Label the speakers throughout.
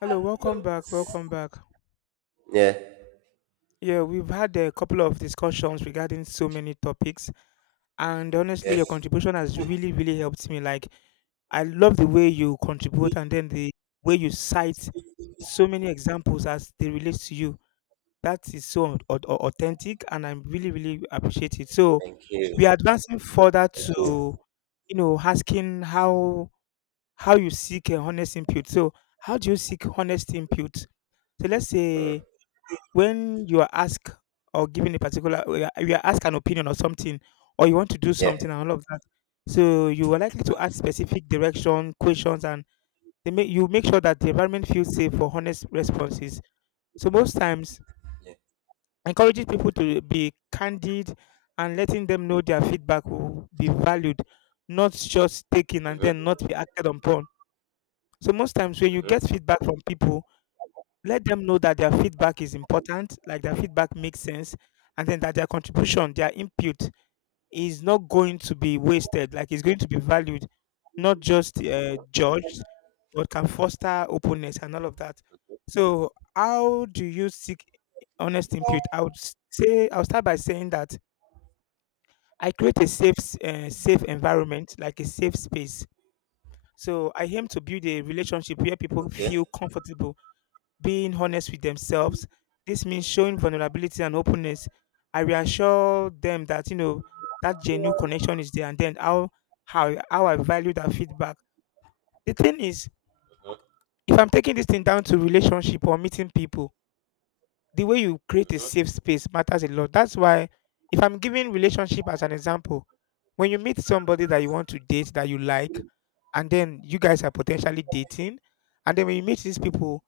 Speaker 1: Hello, welcome back. Welcome back.
Speaker 2: Yeah.
Speaker 1: Yeah, we've had a couple of discussions regarding so many topics, and honestly, your
Speaker 2: Yes.
Speaker 1: contribution has really, really helped me. Like, I love the way you contribute and then the way you cite so many examples as they relate to you. That is so authentic, and I'm really, really appreciate it. So,
Speaker 2: Thank
Speaker 1: we are
Speaker 2: you.
Speaker 1: advancing further
Speaker 2: Thank you.
Speaker 1: to, you know, asking how you seek a honest input. So, how do you seek honest input? So, let's
Speaker 2: Mm.
Speaker 1: say when you are asked or given a particular you are asked an opinion or something or you want to do
Speaker 2: Yeah.
Speaker 1: something and all of that, so you are likely to ask specific direction questions, and they make you make sure that the environment feels safe for honest responses. So most times
Speaker 2: Yeah.
Speaker 1: encouraging people to be candid and letting them know their feedback will be valued, not just taken and
Speaker 2: Mhm.
Speaker 1: then not be acted upon. So most times when you
Speaker 2: Mhm.
Speaker 1: get feedback from people, let them know that their feedback is important, like their feedback makes sense, and then that their contribution, their input is not going to be wasted, like it's going to be valued, not just judged, but can foster openness and all of that. So, how do you seek honest input? I would say, I'll start by saying that I create a safe, safe environment, like a safe space. So, I aim to build a relationship where people
Speaker 2: Okay.
Speaker 1: feel comfortable being honest with themselves. This means showing vulnerability and openness. I reassure them that you know that genuine connection is there, and then how I value that feedback. The thing is,
Speaker 2: Mhm.
Speaker 1: if I'm taking this thing down to relationship or meeting people, the way you create a
Speaker 2: Mhm.
Speaker 1: safe space matters a lot. That's why, if I'm giving relationship as an example, when you meet somebody that you want to date that you like, and then you guys are potentially dating, and then when you meet these people,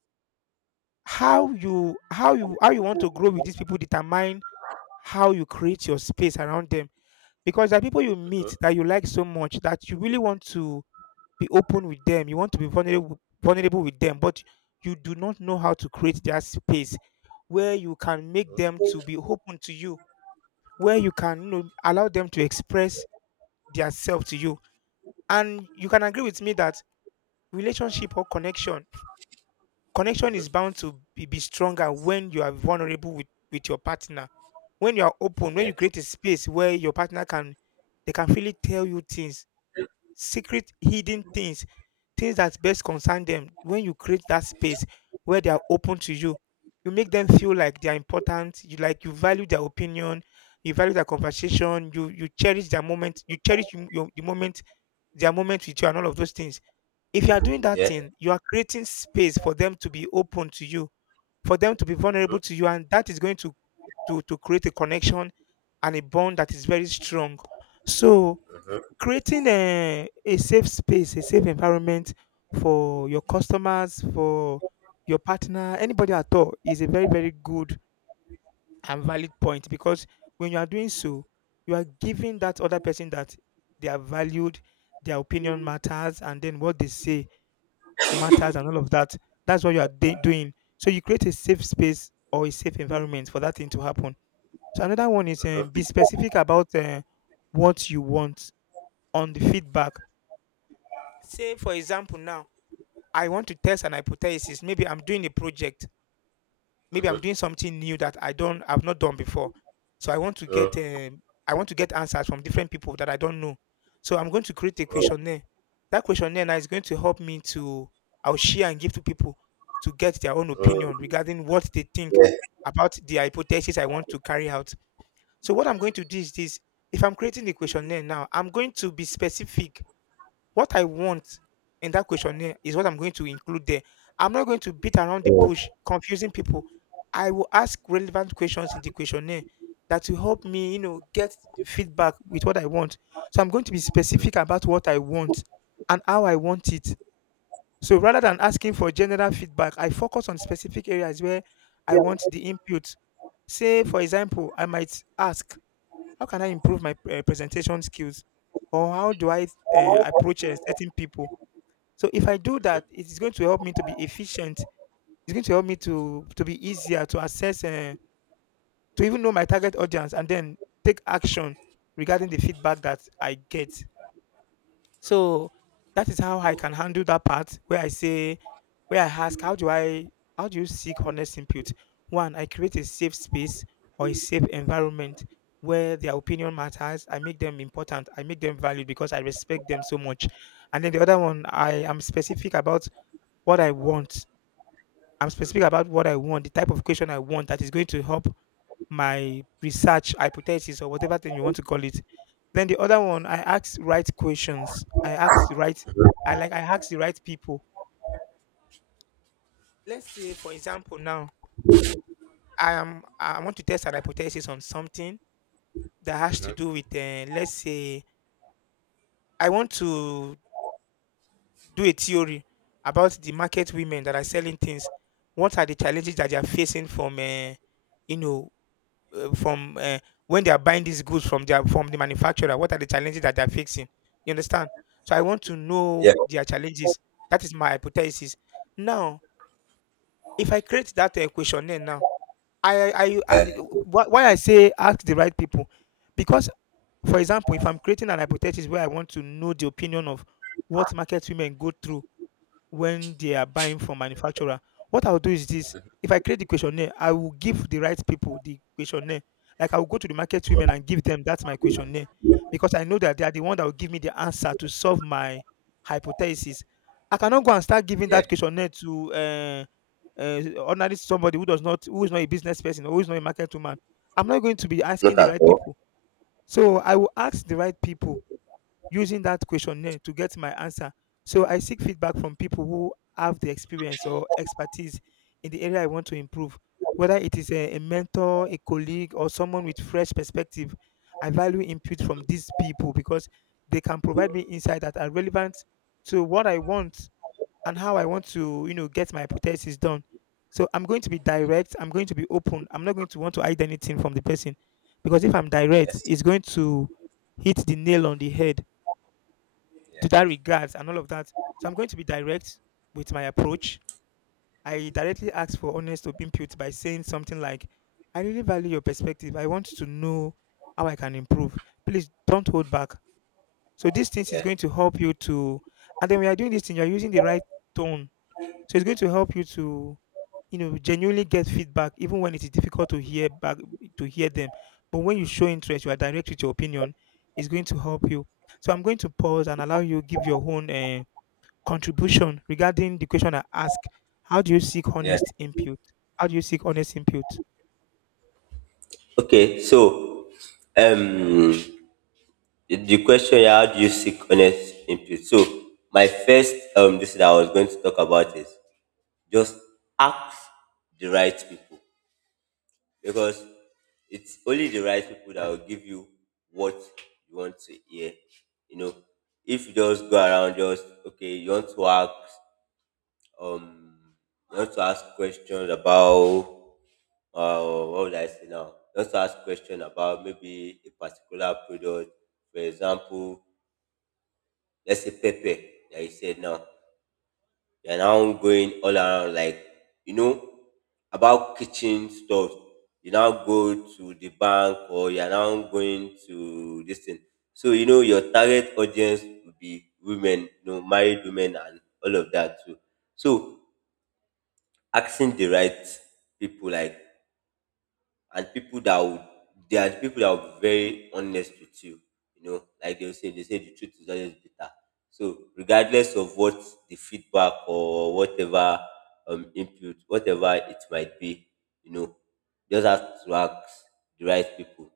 Speaker 1: how you want to grow with these people determine how you create your space around them. Because there are people you meet
Speaker 2: Mhm.
Speaker 1: that you like so much that you really want to be open with them. You want to be vulnerable with them, but you do not know how to create their space where you can make them to be open to you, where you can, you know, allow them to express their self to you. And you can agree with me that relationship or connection
Speaker 2: Mhm.
Speaker 1: is
Speaker 2: Mhm.
Speaker 1: bound to be stronger when you are vulnerable with your partner. When you are open, when
Speaker 2: Yeah.
Speaker 1: you create a space where your partner can, they can freely tell you things, secret hidden things, things that best concern them. When you create that space where they are open to you, you make them feel like they are important, you like you value their opinion, you value their conversation, you cherish their moment, you cherish your, the moment, their moment with you and all of those things. If you are doing that
Speaker 2: Yeah.
Speaker 1: thing, you are creating space for them to be open to you, for them to be vulnerable
Speaker 2: Mhm.
Speaker 1: to you, and that is going to create a connection and a bond that is very strong. So
Speaker 2: Mhm.
Speaker 1: creating a safe space, a safe environment for your customers, for your partner, anybody at all is a very, very good and valid point, because when you are doing so, you are giving that other person that they are valued, their opinion matters, and then what they say matters and all of that. That's what you are doing. So you create a safe space or a safe environment for that thing to happen. So another one is be
Speaker 2: Mhm.
Speaker 1: specific about what you want on the feedback. Say, for example, now I want to test an hypothesis. Maybe I'm doing a project, maybe I'm
Speaker 2: Mhm.
Speaker 1: doing something new that I've not done before. So I want to get
Speaker 2: Mm.
Speaker 1: I want to get answers from different people that I don't know. So I'm going to create a
Speaker 2: Mm.
Speaker 1: questionnaire. That questionnaire now is going to help me to, I'll share and give to people to get their own opinion
Speaker 2: Mm.
Speaker 1: regarding what they think
Speaker 2: Yeah.
Speaker 1: about the hypothesis I want to carry out. So what I'm going to do is this: if I'm creating the questionnaire now, I'm going to be specific. What I want in that questionnaire is what I'm going to include there. I'm not going to beat around the
Speaker 2: Mm.
Speaker 1: bush, confusing people. I will ask relevant questions in the questionnaire that will help me, you know, get feedback with what I want. So I'm going to be specific about what I want and how I want it. So rather than asking for general feedback, I focus on specific areas where I want the input. Say, for example, I might ask, how can I improve my presentation skills? Or how do I approach certain people? So if I do that, it is going to help me to be efficient. It's going to help me to be easier to assess, to even know my target audience, and then take action regarding the feedback that I get. So that is how I can handle that part where I say, where I ask, how do I, how do you seek honest input? One, I create a safe space or a safe environment where their opinion matters. I make them important. I make them valued because I respect them so much. And then the other one, I am specific about what I want. I'm specific about what I want, the type of question I want that is going to help my research hypothesis or whatever thing you want to call it. Then the other one, I ask right questions. I ask the right, I ask the right people. Let's say, for example, now I want to test an hypothesis on something that
Speaker 2: Mhm.
Speaker 1: has to
Speaker 2: Mhm.
Speaker 1: do with, let's say, I want to do a theory about the market women that are selling things. What are the challenges that they are facing from, you know, from when they are buying these goods from their from the manufacturer, what are the challenges that they're fixing? You understand? So I want to
Speaker 2: Yeah.
Speaker 1: know their challenges. That is my hypothesis. Now if I create that questionnaire now, I, why I say ask the right people, because, for example, if I'm creating an hypothesis where I want to know the opinion of what market women go through when they are buying from manufacturer. What I'll do is this: if I create the questionnaire, I will give the right people the questionnaire. Like I will go to the market women and give them that's my questionnaire, because I know that they are the one that will give me the answer to solve my hypothesis. I cannot go and start giving
Speaker 2: Yeah.
Speaker 1: that questionnaire to ordinary somebody who does not who is not a business person or who is not a market woman. I'm not going to be asking
Speaker 2: Not
Speaker 1: the
Speaker 2: at
Speaker 1: right
Speaker 2: all.
Speaker 1: people. So I will ask the right people using that questionnaire to get my answer. So I seek feedback from people who have the experience or expertise in the area I want to improve, whether it is a mentor, a colleague, or someone with fresh perspective. I value input from these people because they can provide me insight that are relevant to what I want and how I want to, you know, get my hypothesis done. So I'm going to be direct. I'm going to be open. I'm not going to want to hide anything from the person, because if I'm direct,
Speaker 2: Yes.
Speaker 1: it's going to hit the nail on the head
Speaker 2: Yeah.
Speaker 1: to that regards and all of that. So I'm going to be direct with my approach. I directly ask for honest input by saying something like, I really value your perspective. I want to know how I can improve. Please don't hold back. So these things is
Speaker 2: Yeah.
Speaker 1: going to help you to, and then when you're doing this thing, you're using the right tone. So it's going to help you to, you know, genuinely get feedback even when it is difficult to hear back to hear them. But when you show interest, you are direct with your opinion, it's going to help you. So I'm going to pause and allow you give your own contribution regarding the question I ask: how do you seek
Speaker 2: Yeah.
Speaker 1: honest input? How do you seek honest input?
Speaker 2: Okay. So, um, the question, yeah, how do you seek honest input? So, my first this that I was going to talk about is just ask the right people, because it's only the right people that will give you what you want to hear. You know, if you just go around, just okay, you want to ask, um, you want to ask questions about, uh, what would I say now? You want to ask questions about maybe a particular product. For example, let's say pepper that you said now. You're now going all around, like, you know about kitchen stuff. You now go to the bank or you're now going to this thing. So, your target audience will be women, married women and all of that too. So asking the right people, like, and people that would, they are the people that will be very honest with you. You know, like they will say, they say the truth is always bitter. So regardless of what the feedback or whatever input, whatever it might be, you know, just have to ask the right people.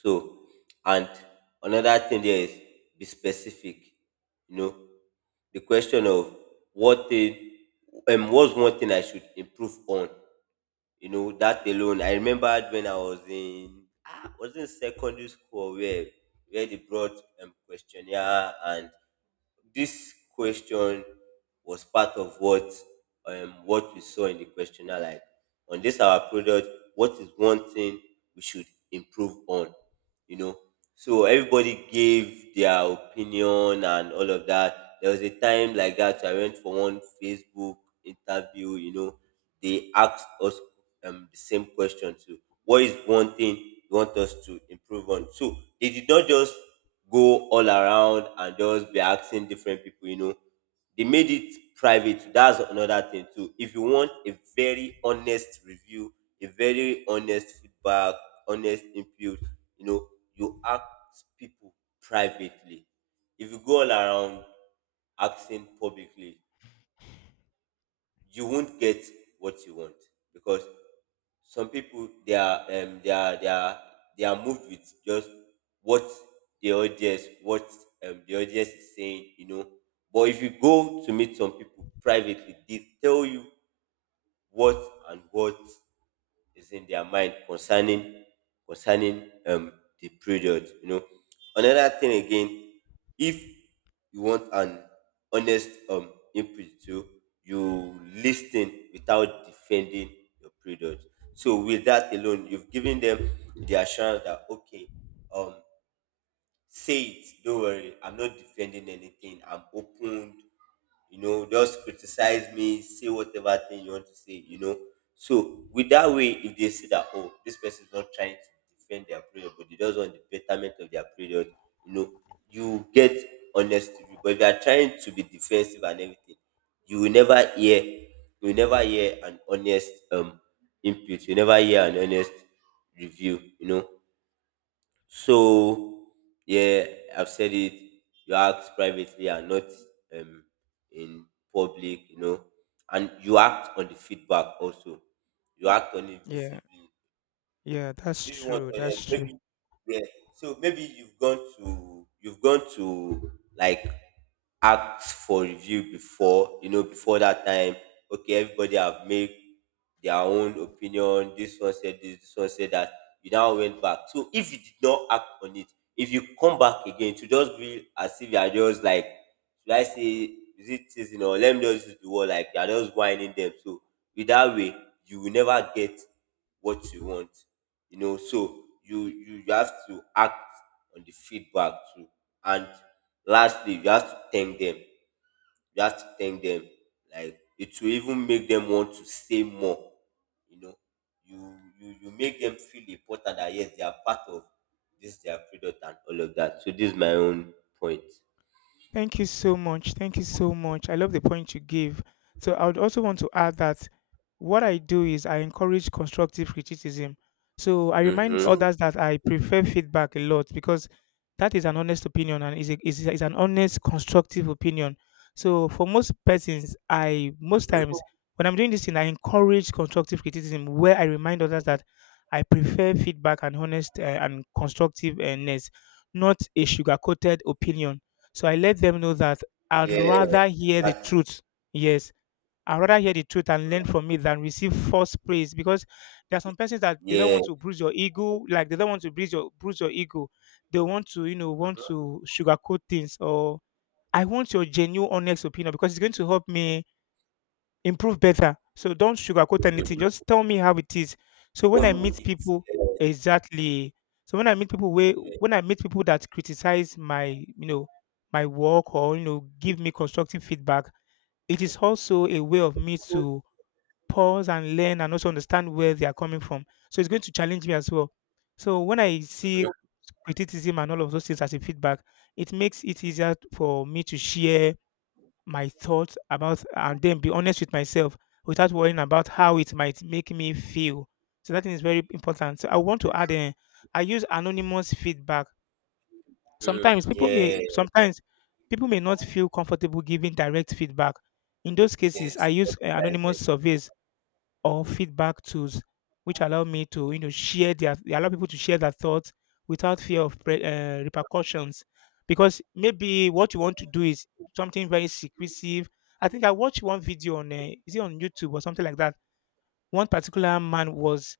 Speaker 2: So, and another thing there is be specific. You know, the question of what thing what's one thing I should improve on, that alone. I remembered when I was in secondary school where they brought questionnaire, and this question was part of what we saw in the questionnaire. Like, on this our product, what is one thing we should improve on? You know, so everybody gave their opinion and all of that. There was a time like that I went for one Facebook interview. You know, they asked us the same question too: what is one thing you want us to improve on? So they did not just go all around and just be asking different people, you know. They made it private. That's another thing too. If you want a very honest review, a very honest feedback, honest input, you know, you ask people privately. If you go all around asking publicly, you won't get what you want, because some people, they are, they are moved with just what the audience is saying, you know, but if you go to meet some people privately, they tell you what and what is in their mind concerning, concerning um the period, you know. Another thing again, if you want an honest input too, you listen without defending your period. So with that alone, you've given them the assurance that, okay, um say it. Don't worry. I'm not defending anything. I'm open. You know, just criticize me. Say whatever thing you want to say. You know. So with that way, if they see that, oh, this person is not trying to defend their period, but they just want the betterment of their period, you know, you get honest review. But if you are trying to be defensive and everything, you will never hear. You will never hear an honest input. You never hear an honest review. You know. So yeah, I've said it. You act privately and not, um, in public, you know, and you act on the feedback also. You act on it
Speaker 1: Yeah,
Speaker 2: visibly
Speaker 1: yeah, that's
Speaker 2: if you want
Speaker 1: true.
Speaker 2: to honest,
Speaker 1: That's true.
Speaker 2: maybe, yeah. So maybe you've gone to like ask for review before, you know, before that time. Okay, everybody have made their own opinion. This one said this, this one said that. You now went back. So if you did not act on it, if you come back again, to just be as if you are just like, should I say, is it season or let me just use the word, like you are just whining them. So with that way, you will never get what you want, so you have to act on the feedback too. And lastly, you have to thank them. You have to thank them, like it will even make them want to say more, you know you make them feel important, that yes, they are part of this their product and all of that. So this is my own point.
Speaker 1: Thank you so much. Thank you so much. I love the point you gave. So I would also want to add that what I do is I encourage constructive criticism. So I
Speaker 2: Mm-hmm.
Speaker 1: remind
Speaker 2: So.
Speaker 1: others that I prefer feedback a lot because that is an honest opinion and is, is an honest, constructive opinion. So for most persons, I most
Speaker 2: Mm-hmm.
Speaker 1: times when I'm doing this thing, I encourage constructive criticism where I remind others that I prefer feedback and honest and constructiveness, not a sugar coated opinion, so I let them know that I'd
Speaker 2: Yeah,
Speaker 1: rather hear the
Speaker 2: exactly.
Speaker 1: truth. Yes, I'd rather hear the truth and learn
Speaker 2: Mm-hmm.
Speaker 1: from it than receive false praise, because there are some persons that they don't
Speaker 2: Yeah.
Speaker 1: want to bruise your ego, like they don't want to bruise your ego. They want to, you know, want
Speaker 2: Mm-hmm.
Speaker 1: to sugarcoat things. Or I want your genuine honest opinion because it's going to help me improve better. So don't sugarcoat anything.
Speaker 2: Mm-hmm.
Speaker 1: Just tell me how it is. So
Speaker 2: For
Speaker 1: when I meet
Speaker 2: me,
Speaker 1: people,
Speaker 2: yeah,
Speaker 1: exactly. So
Speaker 2: yeah.
Speaker 1: when I meet people that criticize my, you know, my work, or you know, give me constructive feedback, it is also a way of me to pause and learn and also understand where they are coming from. So it's going to challenge me as well. So when I see
Speaker 2: Mm-hmm.
Speaker 1: criticism and all of those things as a feedback, it makes it easier for me to share my thoughts about and then be honest with myself without worrying about how it might make me feel. So that thing is very important. So I want to add in, I use anonymous feedback. Sometimes
Speaker 2: Mm,
Speaker 1: people
Speaker 2: yeah.
Speaker 1: may sometimes people may not feel comfortable giving direct feedback. In those cases, I
Speaker 2: Yes.
Speaker 1: use anonymous surveys or feedback tools, which allow me to, you know, share their they allow people to share their thoughts without fear of repercussions. Because maybe what you want to do is something very secretive. I think I watched one video on is it on YouTube or something like that. One particular man was,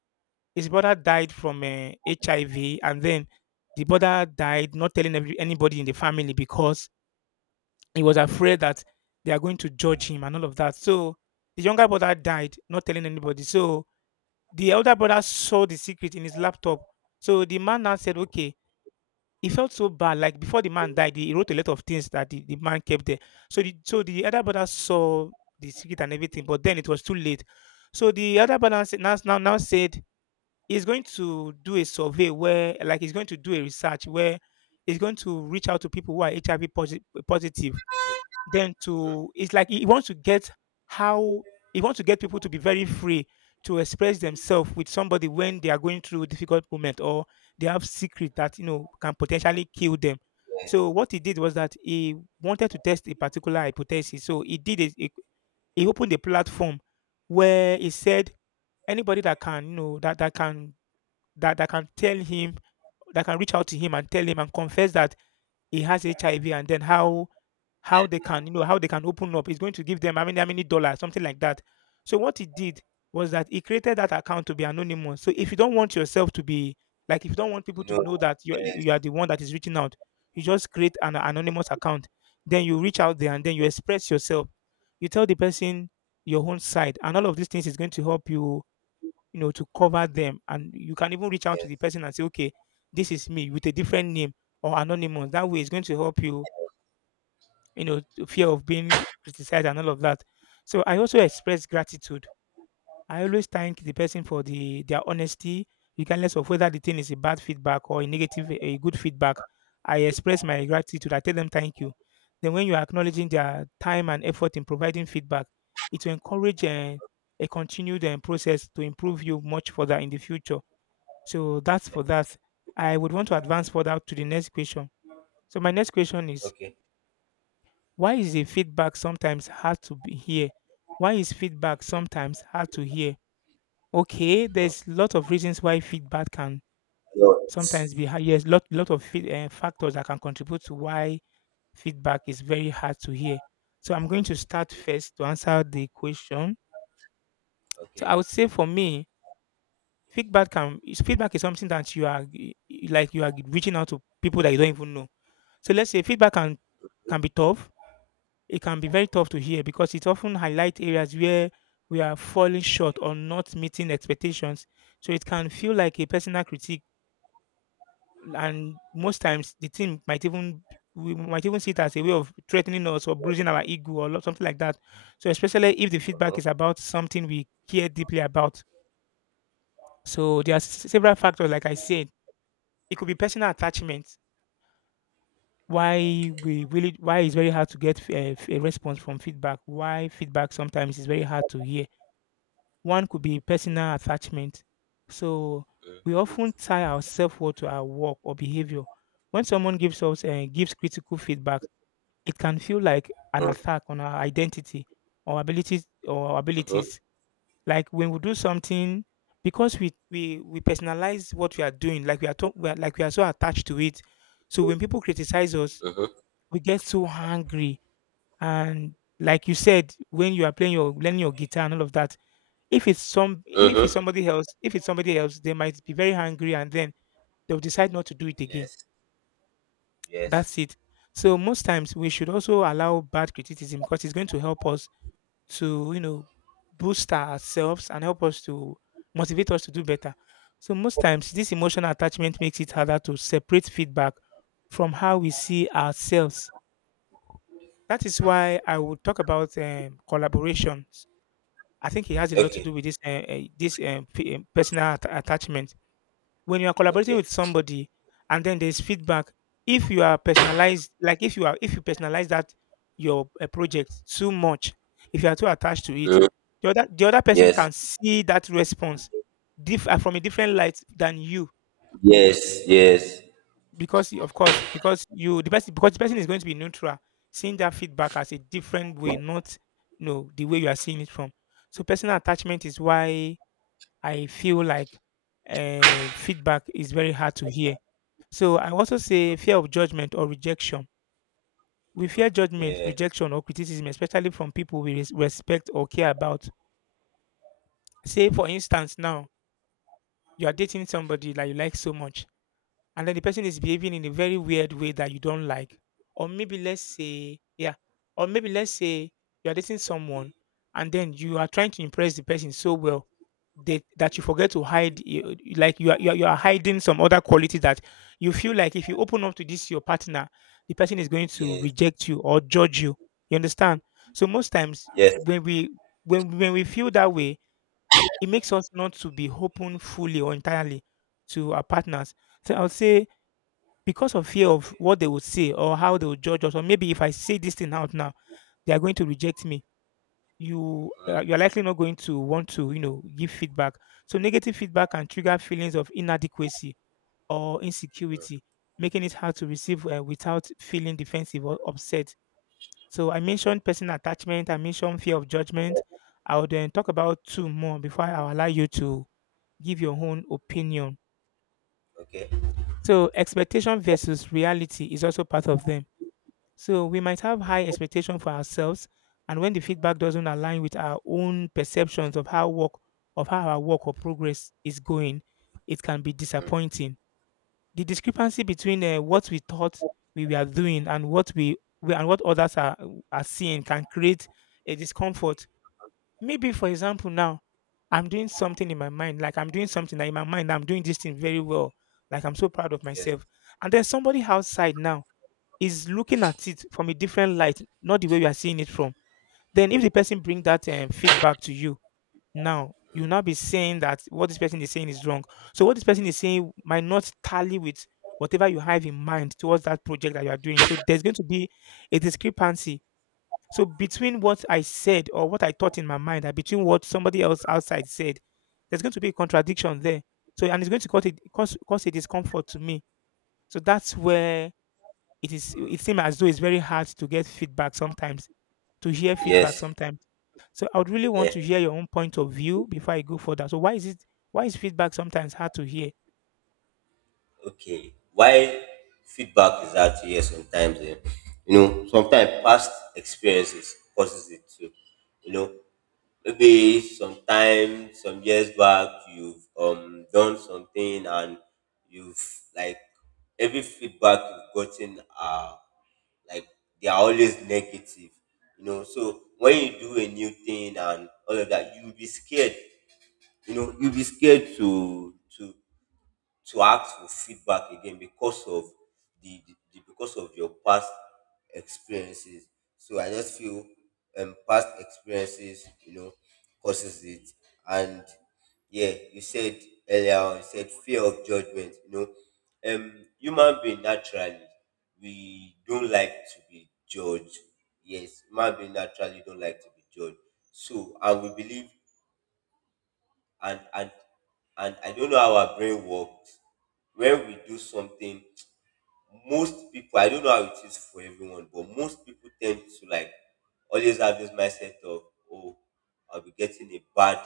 Speaker 1: his brother died from HIV, and then the brother died not telling anybody in the family because he was afraid that they are going to judge him and all of that. So the younger brother died not telling anybody. So the elder brother saw the secret in his laptop. So the man now said, okay, he felt so bad. Like before the man died, he wrote a lot of things that the man kept there. So the elder brother saw the secret and everything, but then it was too late. So the elder brother now said he's going to do a survey where, like, he's going to do a research where he's going to reach out to people who are HIV positive. Then, to, it's like he wants to get how, he wants to get people to be very free to express themselves with somebody when they are going through a difficult moment, or they have secret that you know can potentially kill them. So what he did was that he wanted to test a particular hypothesis. So he opened a platform where he said anybody that can, you know, that can tell him, that can reach out to him and tell him and confess that he has HIV, and then how they can, you know, how they can open up. It's going to give them how many dollars, something like that. So what he did was that he created that account to be anonymous. So if you don't want yourself to be, like, if you don't want people to
Speaker 2: No.
Speaker 1: know that you
Speaker 2: Yes.
Speaker 1: are the one that is reaching out, you just create an anonymous account. Then you reach out there and then you express yourself. You tell the person your own side, and all of these things is going to help you, you know, to cover them. And you can even reach out to
Speaker 2: Yes.
Speaker 1: the person and say, okay, this is me with a different name or anonymous. That way, it's going to help you, you know, to fear of being criticized and all of that. So I also express gratitude. I always thank the person for their honesty, regardless of whether the thing is a bad feedback or a good feedback. I express my gratitude. I tell them thank you. Then when you are acknowledging their time and effort in providing feedback, it will encourage a continued process to improve you much further in the future. So that's
Speaker 2: Yeah.
Speaker 1: for that. I would want to advance further to the next question. So my next question is,
Speaker 2: Okay.
Speaker 1: why is a feedback sometimes hard to be hear? Why is feedback sometimes hard to hear? Okay,
Speaker 2: Mm.
Speaker 1: there's a lot of reasons why feedback can sometimes
Speaker 2: Lots.
Speaker 1: be hard. Yes, lot of factors that can contribute to why feedback is very hard to hear. So I'm going to start first to answer the question. So
Speaker 2: Okay.
Speaker 1: I would say for me, feedback is something that you are like you are reaching out to people that you don't even know. So let's say feedback can be tough, it can be very tough to hear because it often highlights areas where we are falling short or not meeting expectations. So it can feel like a personal critique, and most times the team might even we might even see it as a way of threatening us or bruising our ego or something like that. So especially if the feedback
Speaker 2: Uh-huh.
Speaker 1: is about something we care deeply about. So there are several factors, like I said, it could be personal attachment. Why we really, why it's very hard to get a response from feedback, why feedback sometimes is very hard to hear. One could be personal attachment. So we often tie our self-worth to our work or behavior. When someone gives us gives critical feedback, it can feel like an
Speaker 2: Mm.
Speaker 1: attack on our identity or abilities or our
Speaker 2: Mm-hmm.
Speaker 1: abilities. Like when we do something because we personalize what we are doing, like we are so attached to it. So when people criticize us,
Speaker 2: Mm-hmm.
Speaker 1: we get so angry, and, like you said, when you are playing your learning your guitar and all of that, if it's some if it's
Speaker 2: Mm-hmm.
Speaker 1: somebody else, they might be very angry, and then they'll decide not to do it again.
Speaker 2: Yes. Yes.
Speaker 1: That's it. So most times we should also allow bad criticism because it's going to help us to, you know, boost ourselves and help us to motivate us to do better. So most times this emotional attachment makes it harder to separate feedback from how we see ourselves. That is why I would talk about collaborations. I think it has a lot to do
Speaker 2: Okay.
Speaker 1: with this personal attachment. When you are collaborating with
Speaker 2: Okay.
Speaker 1: somebody and then there's feedback, if you are personalized, like if you are if you personalize that your project too much, if you are too attached to it,
Speaker 2: Mm.
Speaker 1: the other person
Speaker 2: Yes.
Speaker 1: can see that response from a different light than you,
Speaker 2: Yes. Yes.
Speaker 1: because of course, because the person is going to be neutral, seeing that feedback as a different way, not, you know, the way you are seeing it from. So personal attachment is why I feel like feedback is very hard to hear. So I also say fear of judgment or rejection. We fear judgment,
Speaker 2: Yeah.
Speaker 1: rejection, or criticism, especially from people we respect or care about. Say, for instance, now, you are dating somebody that you like so much, and then the person is behaving in a very weird way that you don't like. Or maybe let's say, yeah, or maybe let's say you are dating someone, and then you are trying to impress the person so well that, that you forget to hide like you are hiding some other quality that you feel like if you open up to this your partner, the person is going to
Speaker 2: Yes.
Speaker 1: reject you or judge you. You understand? So most times
Speaker 2: Yes.
Speaker 1: when we, when we feel that way, it makes us not to be open fully or entirely to our partners. So I would say, because of fear of what they would say or how they would judge us, or maybe if I say this thing out now, they are going to reject me. You you're likely not going to want to, you know, give feedback. So negative feedback can trigger feelings of inadequacy or insecurity, making it hard to receive without feeling defensive or upset. So I mentioned personal attachment. I mentioned fear of judgment. I would then talk about two more before I allow you to give your own opinion.
Speaker 2: Okay.
Speaker 1: So expectation versus reality is also part of them. So we might have high expectation for ourselves, and when the feedback doesn't align with our own perceptions of how work of how our work or progress is going, it can be disappointing. The discrepancy between what we thought we were doing and what we and what others are seeing can create a discomfort. Maybe, for example, now I'm doing something that in my mind I'm doing this thing very well, like I'm so proud of
Speaker 2: Yes.
Speaker 1: myself, and there's somebody outside now is looking at it from a different light, not the way we are seeing it from. Then, if the person bring that feedback to you, now you'll now be saying that what this person is saying is wrong. So, what this person is saying might not tally with whatever you have in mind towards that project that you are doing. So, there's going to be a discrepancy. So, between what I said or what I thought in my mind and between what somebody else outside said, there's going to be a contradiction there. So, and it's going to cause cause a discomfort to me. So, that's where it seems as though it's very hard to get feedback sometimes, to hear feedback
Speaker 2: Yes.
Speaker 1: sometimes. So I would really want
Speaker 2: Yeah.
Speaker 1: to hear your own point of view before I go further. So why is feedback sometimes hard to hear?
Speaker 2: Okay. Why feedback is out here sometimes? Eh? You know, sometimes past experiences causes it too. You know, maybe sometime some years back, you've done something, and you've like every feedback you've gotten are, like, they are always negative, so when you do a new thing and all of that, you'll be scared. You know, you'll be scared to ask for feedback again because of the because of your past experiences. So I just feel, past experiences, you know, causes it. And yeah, you said earlier on, you said fear of judgment. Um human being naturally, we don't like to be judged. Yes, human being naturally don't like to be judged. So, and we believe, and and and I don't know how our brain works. When we do something, most people, I don't know how it is for everyone, but most people tend to like always have this mindset of, oh, I'll be getting a bad,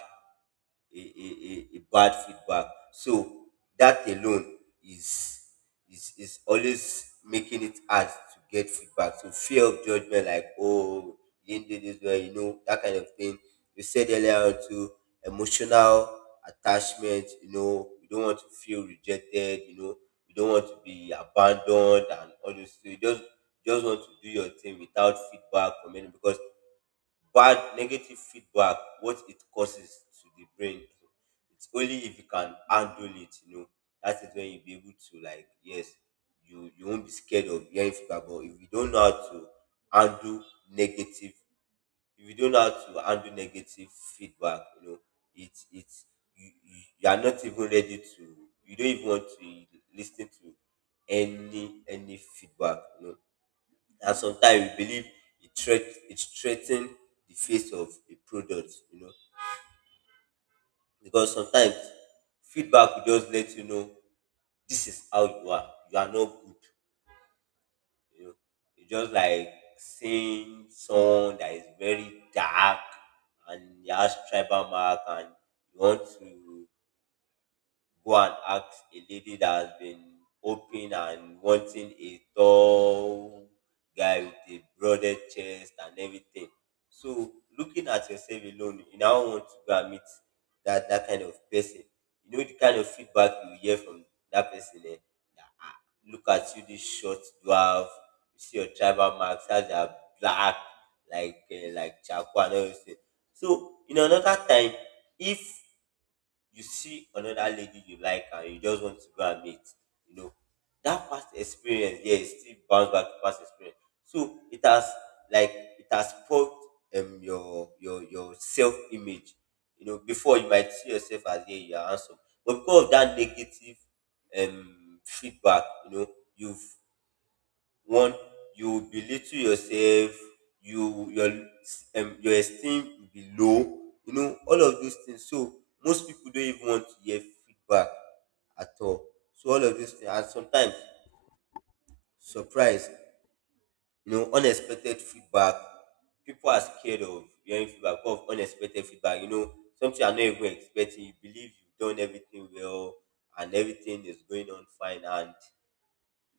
Speaker 2: a, a, a bad feedback. So that alone is is always making it hard to get feedback. So fear of judgment, like, oh, you didn't do this well, you know, that kind of thing. You said earlier on to emotional attachment. You know, you don't want to feel rejected. You know, you don't want to be abandoned and all those. Things. You just want to do your thing without feedback from anyone, because bad negative feedback, what it causes to the brain, it's only if you can handle it, you know, that is when you'll be able to, like, yes, you won't be scared of hearing feedback. But if you don't know how to handle negative, if you don't know how to handle negative feedback, you know, it's you are not even ready to, you don't even want to listen to any feedback, you know. And sometimes we believe it threat it threaten the face of a product, you know, because sometimes feedback will just let you know this is how you are, you are not good, you know. It's just like seeing someone that is very dark and he has tribal mark, and you want to go and ask a lady that has been hoping and wanting a tall guy with a broader chest and everything. So looking at yourself alone, you now want to go and meet that kind of person. You know the kind of feedback you hear from that person, that, "Ah, look at you, this short dwarf, you see your tribal marks, as they are black, like charcoal and everything." So in another time, if you see another lady you like and you just want to go and meet, you know, that past experience, yeah, it still bounce back to past experience. So it has, like it has spoiled your self image. You know, before, you might see yourself as, yeah, you are handsome, but because of that negative feedback, you know, you've one, you belittle yourself, you your your esteem will be low, you know, all of those things. So most people don't even want to hear feedback at all. So all of these things, and sometimes surprise, you know, unexpected feedback. People are scared of hearing feedback, of unexpected feedback, you know, something you're not even expecting. You believe you've done everything well and everything is going on fine, and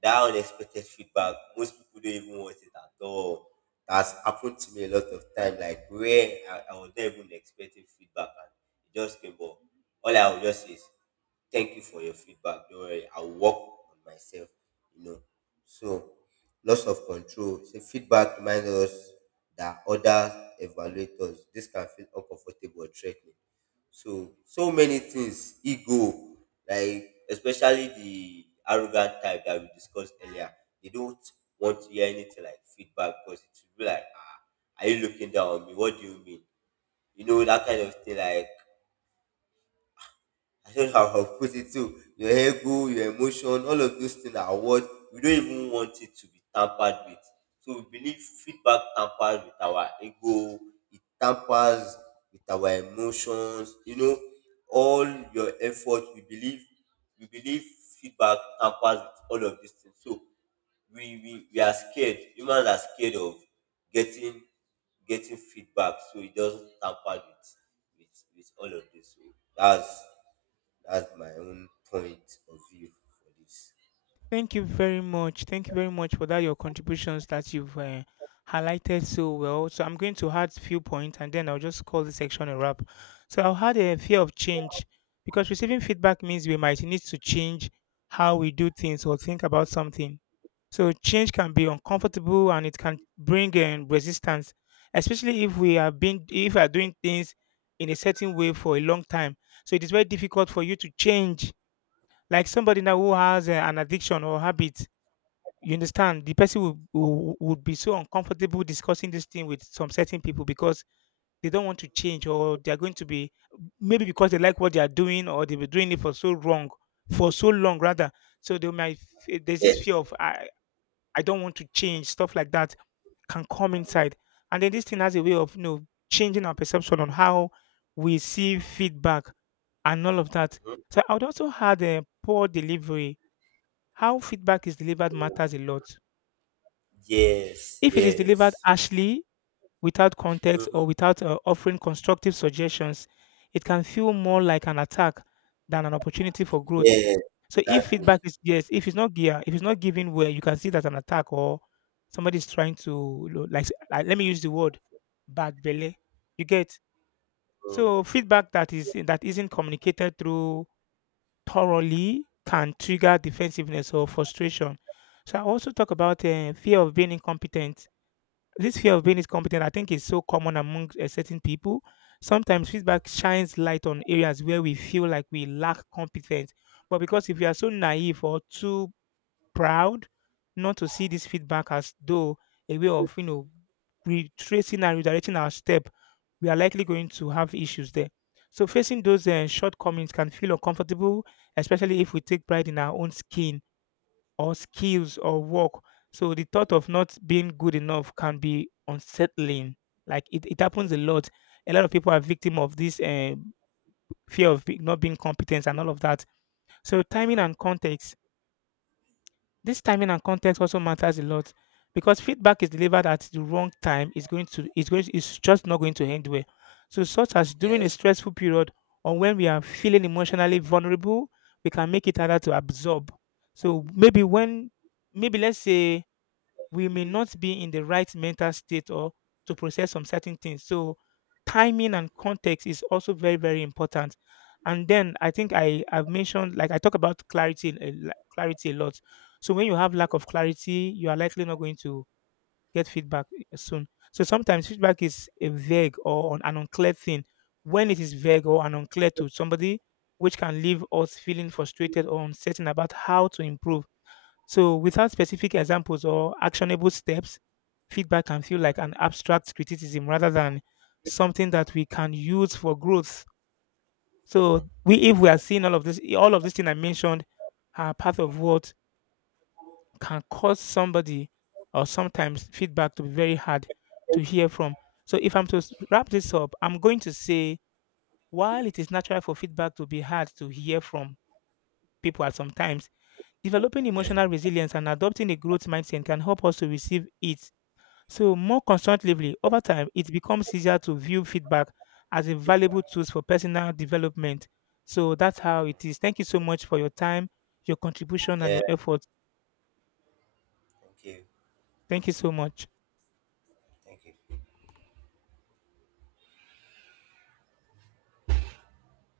Speaker 2: that unexpected feedback, most people don't even want it at all. That's happened to me a lot of time, like where I was not even expecting feedback and it just came up. All I would just say is, thank you for your feedback. Don't worry, I'll work on myself, you know. So loss of control. So feedback reminds us that others evaluate us. This can feel uncomfortable or threatening. So so many things, ego, like especially the arrogant type that we discussed earlier, they don't want to hear anything like feedback, because it will be like, ah, are you looking down on me? What do you mean? You know, that kind of thing, like, I don't know how put it too. Your ego, your emotion, all of those things are what we don't even want it to be tampered with. So we believe feedback tampers with our ego, it tampers with our emotions, you know, all your effort. We believe feedback tampers with all of these things. So we are scared. Humans are scared of getting getting feedback, so it doesn't tamper with, with all of this. So that's that's my own point of view for this.
Speaker 1: Thank you very much. Thank you very much for that your contributions that you've highlighted so well. So I'm going to add a few points and then I'll just call this section a wrap. So I'll add a fear of change because receiving feedback means we might need to change how we do things or think about something. So change can be uncomfortable and it can bring in resistance, especially if we are being if we are doing things in a certain way for a long time. So it is very difficult for you to change. Like somebody now who has an addiction or habit, you understand the person would be so uncomfortable discussing this thing with some certain people because they don't want to change, or they are going to be, maybe because they like what they are doing or they've been doing it for so wrong for so long rather, so they might there's
Speaker 2: Yeah.
Speaker 1: this fear of I don't want to change, stuff like that can come inside. And then this thing has a way of, you know, changing our perception on how we see feedback and all of that.
Speaker 2: Mhm.
Speaker 1: So I would also add a poor delivery. How feedback is delivered matters a lot.
Speaker 2: Yes.
Speaker 1: If it is delivered
Speaker 2: Yes.
Speaker 1: harshly, without context,
Speaker 2: Mm-hmm.
Speaker 1: or without offering constructive suggestions, it can feel more like an attack than an opportunity for growth.
Speaker 2: Yes.
Speaker 1: So if feedback
Speaker 2: Exactly.
Speaker 1: is, yes, if it's not gear, if it's not given well, you can see that an attack or somebody's trying to, you know, like, let me use the word bad belly. You get?
Speaker 2: Mm-hmm.
Speaker 1: So feedback that is that isn't communicated through thoroughly can trigger defensiveness or frustration. So I also talk about fear of being incompetent. This fear of being incompetent, I think, is so common among certain people. Sometimes feedback shines light on areas where we feel like we lack competence. But because if we are so naive or too proud not to see this feedback as though a way of, you know, retracing and redirecting our step, we are likely going to have issues there. So facing those shortcomings can feel uncomfortable, especially if we take pride in our own skin or skills or work. So the thought of not being good enough can be unsettling. Like it happens a lot. A lot of people are victim of this fear of not being competent and all of that. So timing and context. This timing and context also matters a lot because feedback is delivered at the wrong time is going to is going is just not going to end well. So such as during a
Speaker 2: Yes.
Speaker 1: stressful period or when we are feeling emotionally vulnerable, we can make it harder to absorb. So maybe let's say we may not be in the right mental state or to process some certain things. So timing and context is also very, very important. And then I think I have mentioned, like I talk about clarity, clarity a lot. So when you have lack of clarity, you are likely not going to get feedback, eh, soon. So sometimes feedback is a vague or an unclear thing. When it is vague or an unclear to somebody, which can leave us feeling frustrated or uncertain about how to improve, so, without specific examples or actionable steps, feedback can feel like an abstract criticism rather than something that we can use for growth. So, we if we are seeing all of this thing I mentioned, are part of what can cause somebody or sometimes feedback to be very hard to hear from. So, if I'm to wrap this up, I'm going to say while it is natural for feedback to be hard to hear from, people at some times. Developing
Speaker 2: Yeah.
Speaker 1: emotional resilience and adopting a growth mindset can help us to receive it. So, more constructively, over time, it becomes easier to view feedback as a valuable tool for personal development. So, that's how it is. Thank you so much for your time, your contribution, and
Speaker 2: Yeah.
Speaker 1: your effort.
Speaker 2: Thank you.
Speaker 1: Thank you so much.
Speaker 2: Thank you.